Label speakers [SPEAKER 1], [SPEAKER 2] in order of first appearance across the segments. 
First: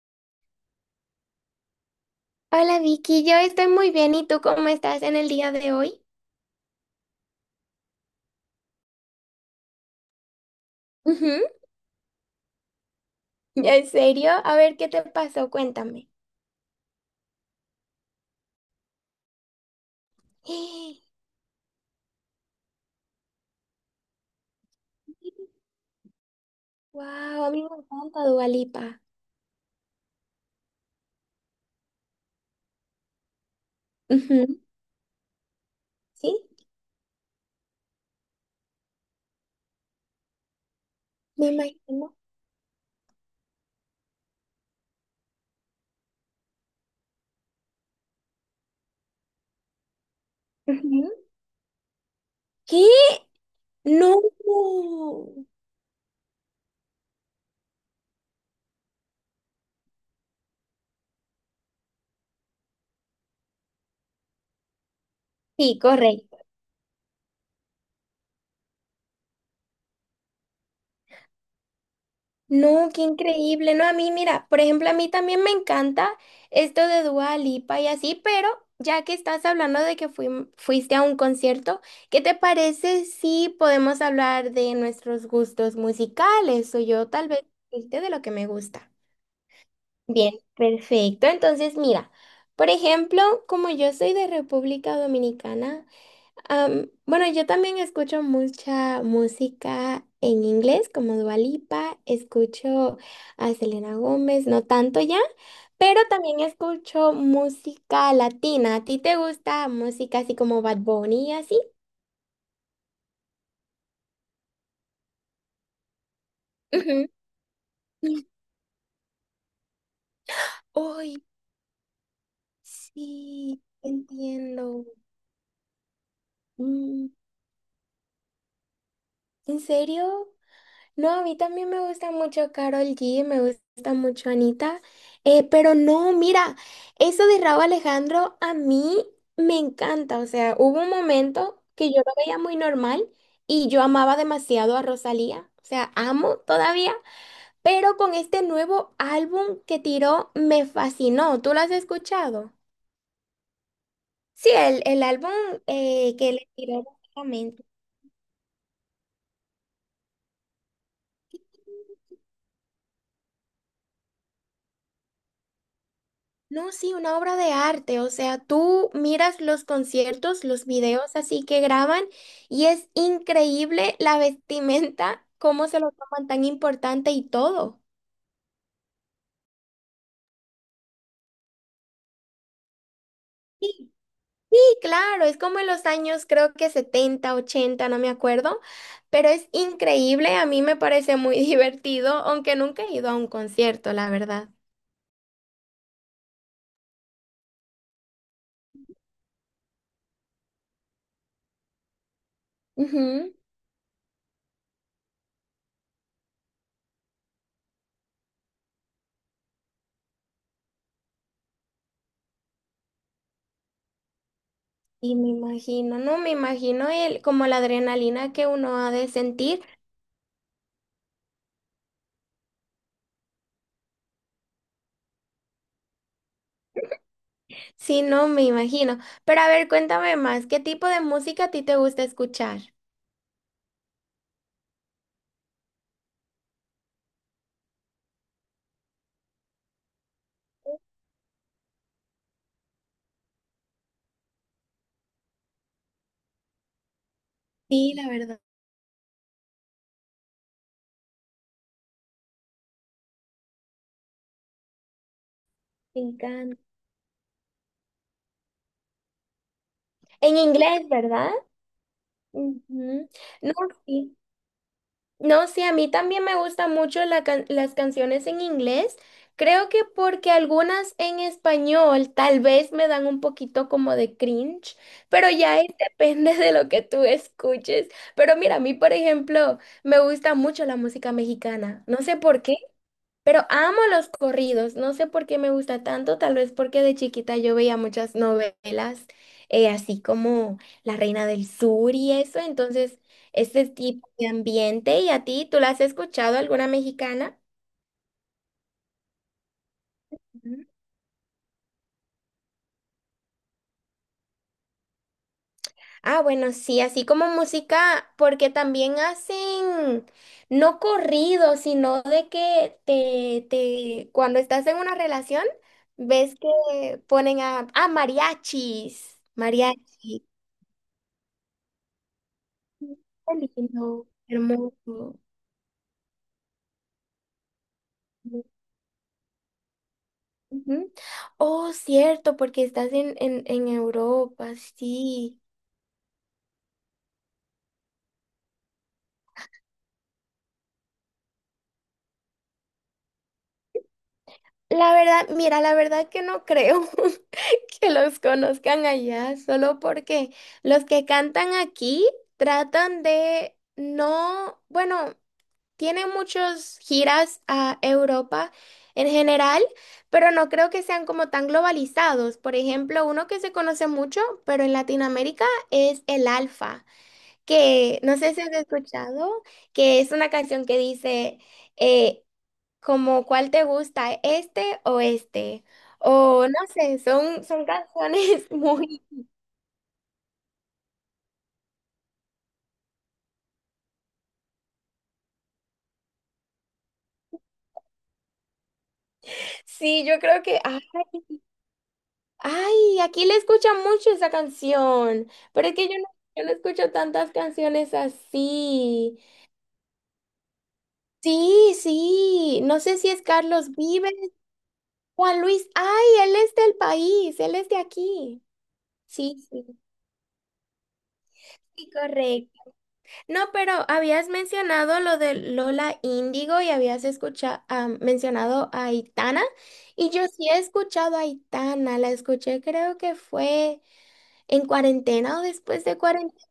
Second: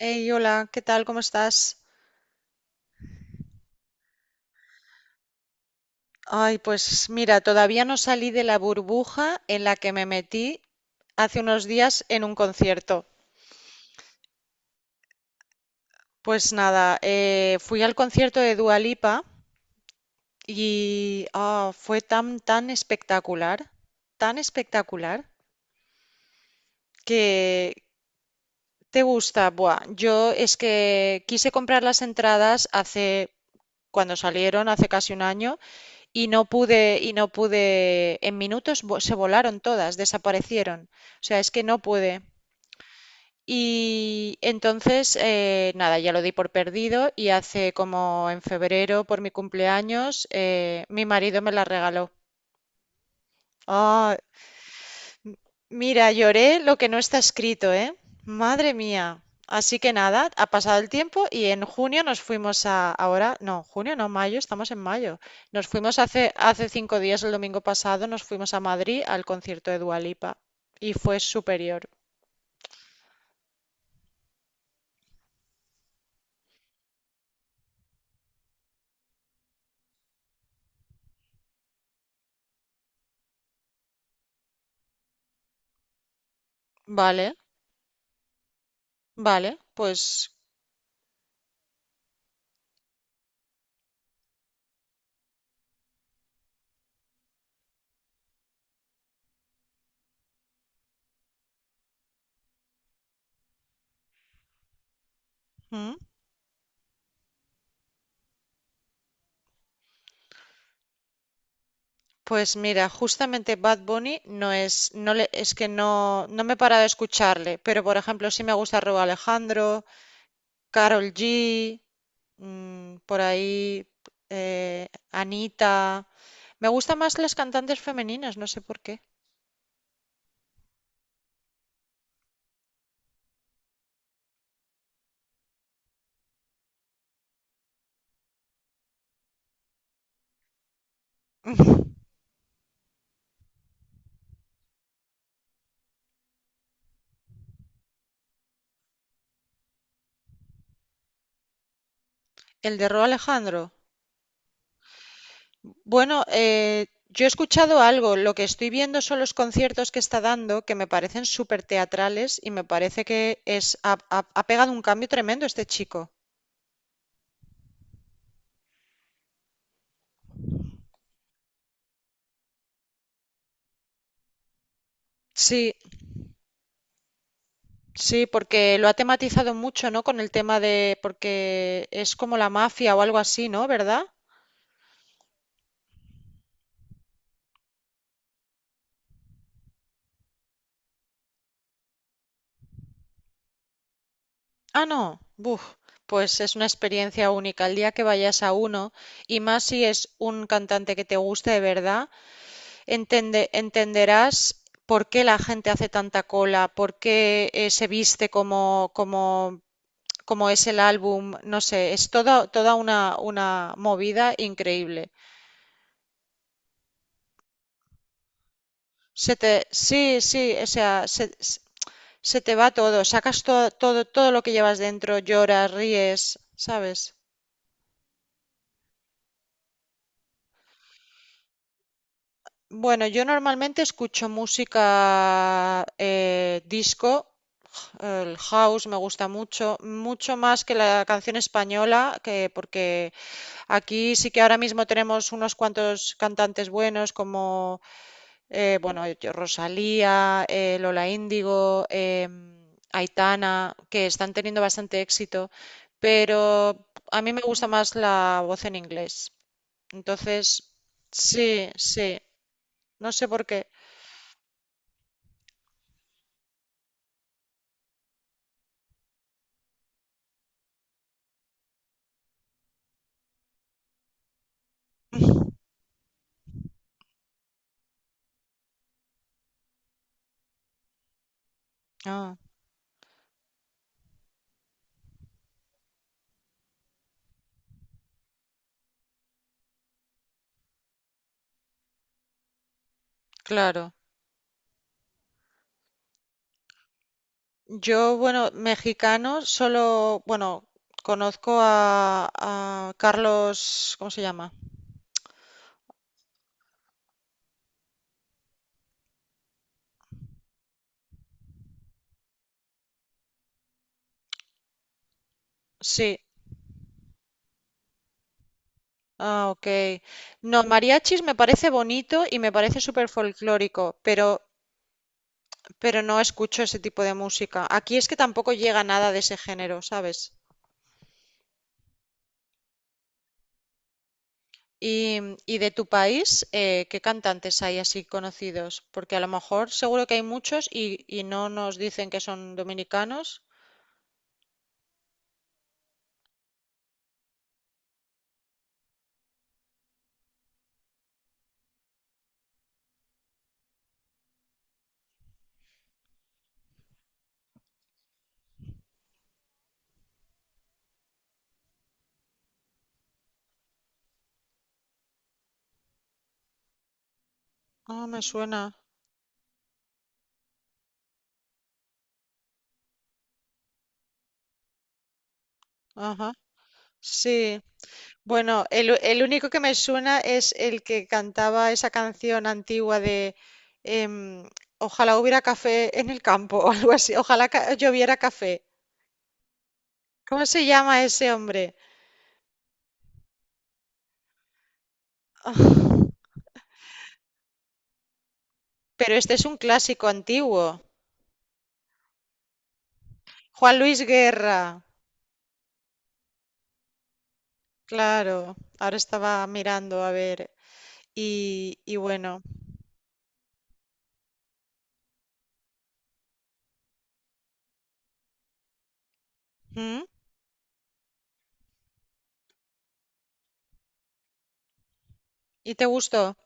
[SPEAKER 1] Hey, hola, ¿qué tal? ¿Cómo estás?
[SPEAKER 2] Hola Vicky, yo estoy muy bien. ¿Y tú cómo estás en el día de hoy?
[SPEAKER 1] Ay, pues mira, todavía no salí de la burbuja en la que me metí hace
[SPEAKER 2] Ujú.
[SPEAKER 1] unos días en un concierto.
[SPEAKER 2] ¿En serio? A ver, ¿qué te pasó? Cuéntame.
[SPEAKER 1] Pues nada, fui al concierto de Dua Lipa y fue tan, tan espectacular,
[SPEAKER 2] Wow, a mí
[SPEAKER 1] que
[SPEAKER 2] me encanta Dua Lipa.
[SPEAKER 1] te gusta. Buah, yo es que quise comprar las entradas cuando
[SPEAKER 2] Ujú.
[SPEAKER 1] salieron, hace casi un año,
[SPEAKER 2] ¿Sí?
[SPEAKER 1] y no pude, en minutos se volaron todas, desaparecieron. O sea,
[SPEAKER 2] Me
[SPEAKER 1] es que no
[SPEAKER 2] imagino.
[SPEAKER 1] pude. Y entonces, nada, ya lo di por perdido y hace como en febrero, por mi cumpleaños, mi
[SPEAKER 2] Ujú.
[SPEAKER 1] marido me la regaló.
[SPEAKER 2] ¿Qué?
[SPEAKER 1] Ah,
[SPEAKER 2] No.
[SPEAKER 1] mira, lloré lo que no está escrito, ¿eh? Madre mía. Así que nada, ha pasado el tiempo y en junio nos fuimos a, ahora, no, junio no, mayo, estamos en mayo. Nos
[SPEAKER 2] Sí,
[SPEAKER 1] fuimos hace,
[SPEAKER 2] correcto.
[SPEAKER 1] hace 5 días, el domingo pasado, nos fuimos a Madrid al concierto de Dua Lipa y fue superior.
[SPEAKER 2] No, qué increíble. No, a mí, mira, por ejemplo, a mí también me encanta esto de Dua Lipa y así, pero ya que estás hablando de que fuiste a un concierto, ¿qué te parece si podemos hablar de nuestros gustos musicales? O yo tal
[SPEAKER 1] Vale,
[SPEAKER 2] vez decirte de lo que me gusta.
[SPEAKER 1] vale, pues,
[SPEAKER 2] Bien, perfecto. Entonces, mira, por ejemplo, como yo soy de República Dominicana, bueno, yo también escucho mucha música en inglés, como Dua Lipa, escucho a Selena Gómez, no tanto ya,
[SPEAKER 1] ¿mm?
[SPEAKER 2] pero también escucho música latina. ¿A ti te gusta música así como Bad Bunny y así?
[SPEAKER 1] Pues mira, justamente Bad Bunny no es, no le, es que no, no me he parado de
[SPEAKER 2] Ujú.
[SPEAKER 1] escucharle, pero por ejemplo sí me gusta Raúl Alejandro, Karol G,
[SPEAKER 2] Uy,
[SPEAKER 1] por
[SPEAKER 2] sí,
[SPEAKER 1] ahí
[SPEAKER 2] entiendo.
[SPEAKER 1] eh, Anita. Me gustan
[SPEAKER 2] Mm,
[SPEAKER 1] más las cantantes femeninas, no sé por qué.
[SPEAKER 2] ¿en serio? No, a mí también me gusta mucho Karol G, me gusta mucho Anita, pero no, mira, eso de Rauw Alejandro a mí me encanta, o sea, hubo un momento que yo lo veía muy normal y yo amaba demasiado a Rosalía, o sea, amo todavía, pero con este nuevo álbum que tiró me fascinó, ¿tú lo has escuchado?
[SPEAKER 1] El de Ro Alejandro.
[SPEAKER 2] Sí, el álbum
[SPEAKER 1] Bueno,
[SPEAKER 2] que le tiró.
[SPEAKER 1] yo he escuchado algo, lo que estoy viendo son los conciertos que está dando, que me parecen súper teatrales y me parece que ha pegado un cambio tremendo este chico.
[SPEAKER 2] No, sí, una obra de arte, o sea, tú miras los conciertos, los videos así que graban y es increíble la vestimenta, cómo
[SPEAKER 1] Sí,
[SPEAKER 2] se lo toman tan importante y todo.
[SPEAKER 1] sí, porque lo ha tematizado mucho, ¿no? Con el tema de, porque es como la mafia o algo así, ¿no?
[SPEAKER 2] Sí,
[SPEAKER 1] ¿Verdad?
[SPEAKER 2] sí, claro, es como en los años creo que 70 80 no me acuerdo, pero es increíble, a mí me parece muy divertido, aunque nunca he ido a un concierto, la verdad.
[SPEAKER 1] Ah, no. Buf. Pues es una experiencia única. El día que vayas a uno, y más si es un cantante que te guste de verdad,
[SPEAKER 2] Ujú.
[SPEAKER 1] entenderás por qué la gente hace tanta cola, por qué, se viste como, como, como es el álbum. No sé, es toda, toda una movida
[SPEAKER 2] Y
[SPEAKER 1] increíble.
[SPEAKER 2] me imagino, no me imagino el, como la adrenalina que uno ha de sentir.
[SPEAKER 1] Sí, sí, o sea, se te va todo, sacas todo, todo, todo lo que llevas dentro, lloras, ríes, ¿sabes?
[SPEAKER 2] Sí, no, me imagino. Pero a ver, cuéntame más, ¿qué tipo de música a ti te gusta escuchar?
[SPEAKER 1] Bueno, yo normalmente escucho música, disco, el house me gusta mucho, mucho más que la canción española, que porque aquí sí que ahora mismo tenemos unos cuantos cantantes buenos como
[SPEAKER 2] Sí, la verdad,
[SPEAKER 1] eh, bueno, Rosalía, Lola Índigo, Aitana, que están teniendo bastante éxito,
[SPEAKER 2] me
[SPEAKER 1] pero
[SPEAKER 2] encanta.
[SPEAKER 1] a mí me gusta más la voz en inglés.
[SPEAKER 2] En
[SPEAKER 1] Entonces,
[SPEAKER 2] inglés, ¿verdad?
[SPEAKER 1] sí, sí,
[SPEAKER 2] Ujú.
[SPEAKER 1] no sé por
[SPEAKER 2] No,
[SPEAKER 1] qué.
[SPEAKER 2] sí. No, sí, a mí también me gustan mucho la las canciones en inglés. Creo que porque algunas en español tal vez me dan un poquito como de cringe, pero ya depende de lo que tú escuches. Pero mira, a mí, por ejemplo, me gusta mucho la música mexicana. No sé
[SPEAKER 1] Ah,
[SPEAKER 2] por qué. Pero amo los corridos, no sé por qué me gusta tanto, tal vez porque de chiquita yo veía muchas novelas, así como La Reina del Sur y eso, entonces este
[SPEAKER 1] claro.
[SPEAKER 2] tipo de ambiente. ¿Y a ti, tú la has escuchado alguna mexicana?
[SPEAKER 1] Yo, bueno, mexicano, solo,
[SPEAKER 2] Ujú.
[SPEAKER 1] bueno, conozco a Carlos, ¿cómo se llama?
[SPEAKER 2] Ah, bueno, sí, así como música, porque también hacen, no corrido, sino de que cuando estás en una relación,
[SPEAKER 1] Sí,
[SPEAKER 2] ves que ponen a, ah, mariachis,
[SPEAKER 1] ah, ok.
[SPEAKER 2] mariachis.
[SPEAKER 1] No, mariachis me parece bonito y me parece súper
[SPEAKER 2] Qué
[SPEAKER 1] folclórico,
[SPEAKER 2] lindo,
[SPEAKER 1] pero,
[SPEAKER 2] hermoso.
[SPEAKER 1] pero no escucho ese tipo de música. Aquí es que
[SPEAKER 2] ¿No?
[SPEAKER 1] tampoco llega nada de ese género, ¿sabes?
[SPEAKER 2] Ujú. Oh, cierto, porque estás en Europa,
[SPEAKER 1] Y,
[SPEAKER 2] sí.
[SPEAKER 1] y de tu país, ¿qué cantantes hay así conocidos? Porque a lo mejor seguro que hay muchos y no nos dicen que son dominicanos.
[SPEAKER 2] La verdad, mira, la verdad que no creo que los conozcan allá, solo porque los que cantan aquí tratan de no, bueno. Tiene muchas giras a Europa en general, pero no creo que sean como tan globalizados. Por ejemplo, uno que se conoce mucho, pero en Latinoamérica es el Alfa, que
[SPEAKER 1] Ah,
[SPEAKER 2] no
[SPEAKER 1] me
[SPEAKER 2] sé si has
[SPEAKER 1] suena.
[SPEAKER 2] escuchado, que es una canción que dice eh, como cuál te gusta, este o este.
[SPEAKER 1] Ajá,
[SPEAKER 2] O no sé, son
[SPEAKER 1] sí.
[SPEAKER 2] canciones
[SPEAKER 1] Bueno,
[SPEAKER 2] muy...
[SPEAKER 1] el único que me suena es el que cantaba esa canción antigua de em, ojalá hubiera café en el campo o algo así, ojalá lloviera café.
[SPEAKER 2] Sí, yo creo
[SPEAKER 1] ¿Cómo
[SPEAKER 2] que,
[SPEAKER 1] se
[SPEAKER 2] ay,
[SPEAKER 1] llama ese hombre?
[SPEAKER 2] ay, aquí le escuchan mucho esa canción, pero es que yo no,
[SPEAKER 1] Ah,
[SPEAKER 2] yo no escucho tantas canciones
[SPEAKER 1] pero
[SPEAKER 2] así.
[SPEAKER 1] este es un clásico antiguo.
[SPEAKER 2] Sí, sí, no sé si es Carlos
[SPEAKER 1] Juan Luis
[SPEAKER 2] Vives,
[SPEAKER 1] Guerra,
[SPEAKER 2] Juan Luis, ay, él es del país, él es de aquí.
[SPEAKER 1] claro. Ahora
[SPEAKER 2] Sí,
[SPEAKER 1] estaba
[SPEAKER 2] sí,
[SPEAKER 1] mirando a ver. Y,
[SPEAKER 2] sí,
[SPEAKER 1] y bueno,
[SPEAKER 2] correcto. No, pero habías mencionado lo de Lola Índigo y habías escuchado, mencionado a Aitana,
[SPEAKER 1] ¿mm?
[SPEAKER 2] y yo sí he escuchado a Aitana, la escuché creo que fue en cuarentena o
[SPEAKER 1] ¿Y
[SPEAKER 2] después
[SPEAKER 1] te
[SPEAKER 2] de
[SPEAKER 1] gustó?
[SPEAKER 2] cuarentena.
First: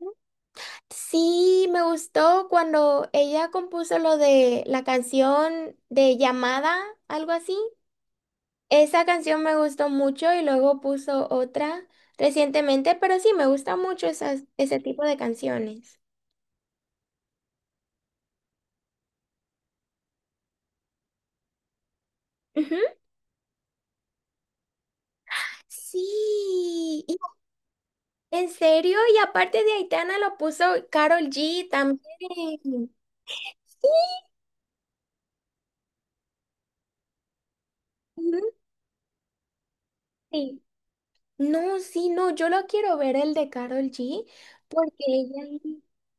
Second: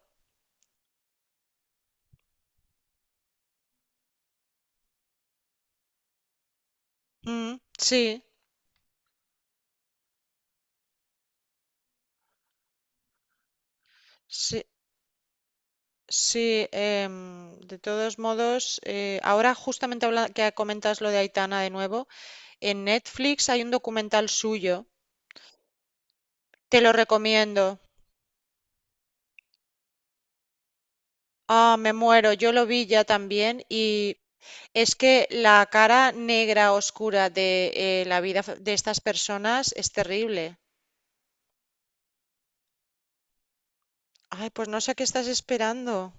[SPEAKER 2] Sí, me gustó cuando ella compuso lo de la canción de llamada, algo así.
[SPEAKER 1] Mm, sí,
[SPEAKER 2] Esa canción me gustó mucho y luego puso otra recientemente, pero sí, me gusta mucho esas,
[SPEAKER 1] sí.
[SPEAKER 2] ese tipo de canciones.
[SPEAKER 1] Sí, de todos modos, ahora justamente que comentas lo de Aitana de nuevo, en
[SPEAKER 2] Ujú.
[SPEAKER 1] Netflix hay un documental suyo, te lo
[SPEAKER 2] Sí,
[SPEAKER 1] recomiendo.
[SPEAKER 2] en serio, y aparte de Aitana lo puso Karol G
[SPEAKER 1] Ah, me
[SPEAKER 2] también.
[SPEAKER 1] muero, yo lo vi ya también y
[SPEAKER 2] Sí.
[SPEAKER 1] es que la cara negra oscura de la
[SPEAKER 2] Ujú.
[SPEAKER 1] vida de estas personas es terrible.
[SPEAKER 2] Sí. No, sí, no, yo lo quiero ver el de Karol G
[SPEAKER 1] Ay, pues no
[SPEAKER 2] porque
[SPEAKER 1] sé qué estás
[SPEAKER 2] ella
[SPEAKER 1] esperando.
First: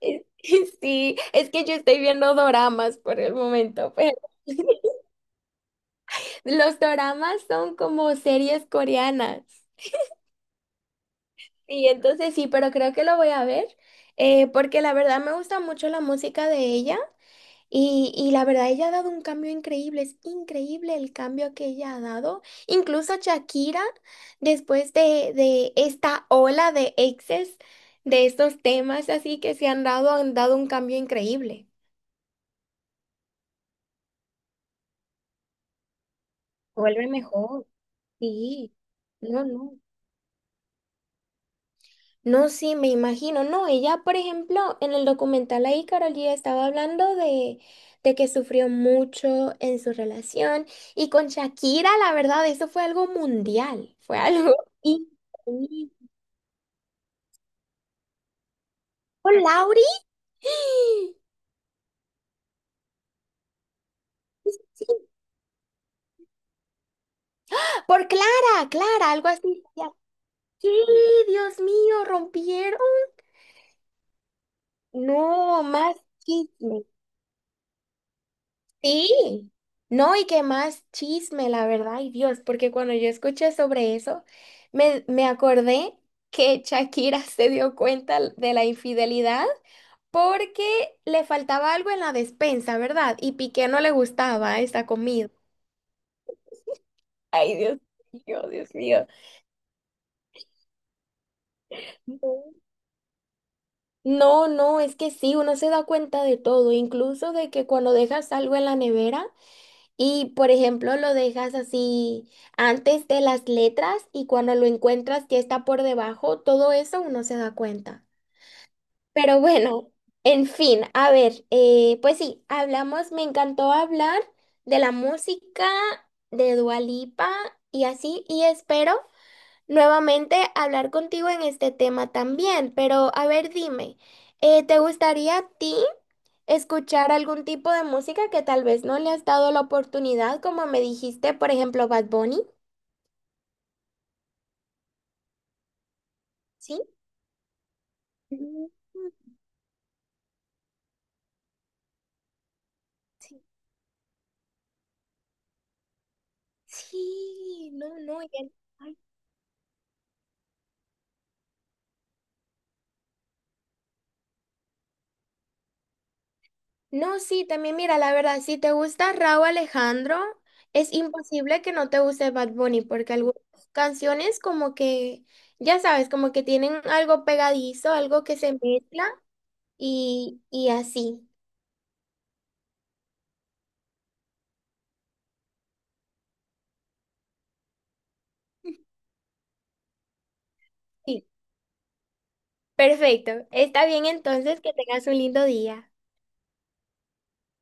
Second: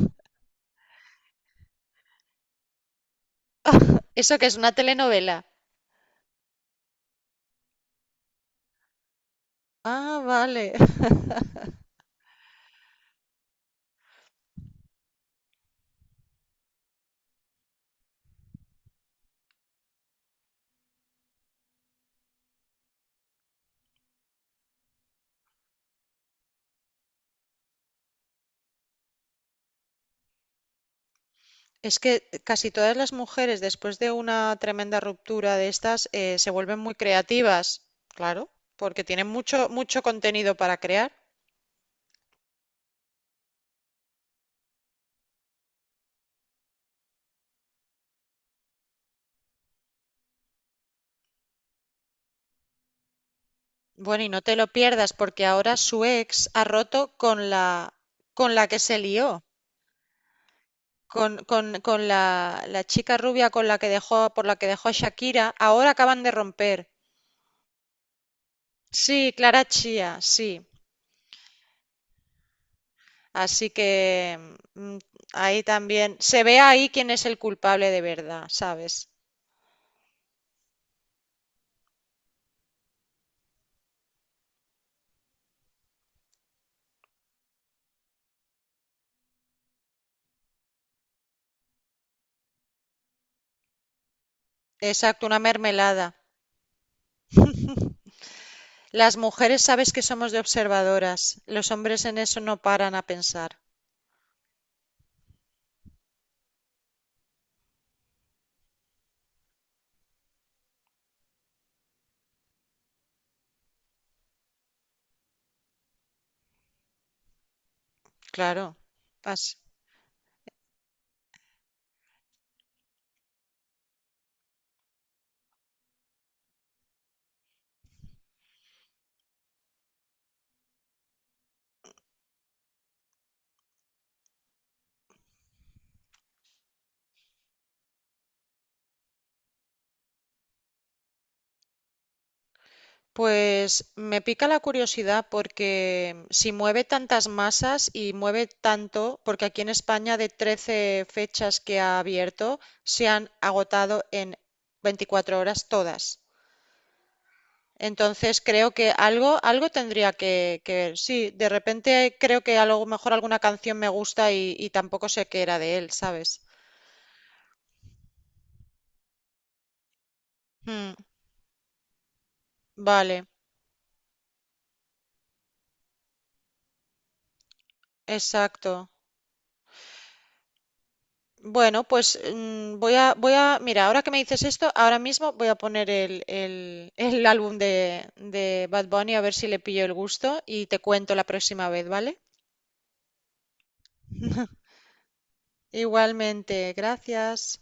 [SPEAKER 2] Es- Sí, es que yo estoy viendo doramas por el momento, pero
[SPEAKER 1] ¿Eso que es una telenovela?
[SPEAKER 2] los doramas son como series coreanas.
[SPEAKER 1] Ah, vale.
[SPEAKER 2] Sí, entonces sí, pero creo que lo voy a ver porque la verdad me gusta mucho la música de ella y la verdad ella ha dado un cambio increíble, es increíble el cambio que ella ha dado. Incluso Shakira, después de esta ola de exes, de estos temas así que se han dado un cambio increíble.
[SPEAKER 1] Es que casi todas las mujeres, después de una tremenda ruptura de estas, se vuelven muy
[SPEAKER 2] Vuelve mejor.
[SPEAKER 1] creativas, claro,
[SPEAKER 2] Sí,
[SPEAKER 1] porque tienen
[SPEAKER 2] no,
[SPEAKER 1] mucho,
[SPEAKER 2] no.
[SPEAKER 1] mucho contenido para crear.
[SPEAKER 2] No, sí, me imagino. No, ella, por ejemplo, en el documental ahí, Karol G estaba hablando de que sufrió mucho en su relación. Y con Shakira, la verdad, eso fue algo mundial. Fue
[SPEAKER 1] Bueno, y no
[SPEAKER 2] algo
[SPEAKER 1] te lo pierdas, porque ahora
[SPEAKER 2] increíble.
[SPEAKER 1] su ex ha roto con la que se
[SPEAKER 2] ¿Con
[SPEAKER 1] lió,
[SPEAKER 2] Lauri?
[SPEAKER 1] con la chica rubia con la que dejó, por
[SPEAKER 2] Sí,
[SPEAKER 1] la que
[SPEAKER 2] sí.
[SPEAKER 1] dejó a Shakira. Ahora acaban de romper.
[SPEAKER 2] Por Clara, Clara, algo
[SPEAKER 1] Sí,
[SPEAKER 2] así,
[SPEAKER 1] Clara
[SPEAKER 2] decía.
[SPEAKER 1] Chía, sí.
[SPEAKER 2] Sí, Dios mío, rompieron.
[SPEAKER 1] Así que ahí
[SPEAKER 2] No, más
[SPEAKER 1] también se ve ahí
[SPEAKER 2] chisme.
[SPEAKER 1] quién es el culpable de verdad, ¿sabes?
[SPEAKER 2] Sí, no, y que más chisme, la verdad, ay Dios, porque cuando yo escuché sobre eso, me acordé que Shakira se dio cuenta de la infidelidad porque le faltaba algo en la despensa, ¿verdad? Y Piqué no le gustaba esa
[SPEAKER 1] Exacto,
[SPEAKER 2] comida.
[SPEAKER 1] una mermelada.
[SPEAKER 2] Ay, Dios mío, Dios mío.
[SPEAKER 1] Las mujeres sabes que somos de observadoras, los hombres en eso
[SPEAKER 2] No,
[SPEAKER 1] no paran a pensar.
[SPEAKER 2] no, no, es que sí, uno se da cuenta de todo, incluso de que cuando dejas algo en la nevera. Y, por ejemplo, lo dejas así antes de las letras y cuando lo encuentras ya está por debajo, todo eso uno se da cuenta.
[SPEAKER 1] Claro.
[SPEAKER 2] Pero
[SPEAKER 1] As-
[SPEAKER 2] bueno, en fin, a ver, pues sí, hablamos, me encantó hablar de la música, de Dua Lipa y así, y espero nuevamente hablar contigo en este tema también, pero a ver, dime, ¿te gustaría a ti escuchar algún tipo de música que tal vez no le has dado la oportunidad, como me dijiste, por ejemplo, Bad Bunny?
[SPEAKER 1] Pues me pica la curiosidad porque si
[SPEAKER 2] ¿Sí?
[SPEAKER 1] mueve tantas masas y mueve
[SPEAKER 2] Mm,
[SPEAKER 1] tanto, porque aquí en España de 13 fechas que ha abierto, se han
[SPEAKER 2] Sí,
[SPEAKER 1] agotado en 24 horas todas.
[SPEAKER 2] Sí,
[SPEAKER 1] Entonces creo que
[SPEAKER 2] ay,
[SPEAKER 1] algo tendría que ver. Sí, de repente creo que a lo mejor alguna canción me gusta y tampoco sé qué era de él, ¿sabes?
[SPEAKER 2] no, sí, también mira, la verdad, si te gusta Rauw Alejandro, es
[SPEAKER 1] Mm,
[SPEAKER 2] imposible que no te guste Bad Bunny, porque
[SPEAKER 1] vale,
[SPEAKER 2] algunas canciones como que, ya sabes, como que tienen algo pegadizo, algo que se
[SPEAKER 1] exacto.
[SPEAKER 2] mezcla y así.
[SPEAKER 1] Bueno, pues mira, ahora que me dices esto, ahora mismo voy a poner el álbum de Bad Bunny a ver si le pillo el gusto y te cuento
[SPEAKER 2] Sí.
[SPEAKER 1] la próxima vez, ¿vale?
[SPEAKER 2] Perfecto. Está bien entonces que tengas un lindo día.
[SPEAKER 1] Igualmente, gracias.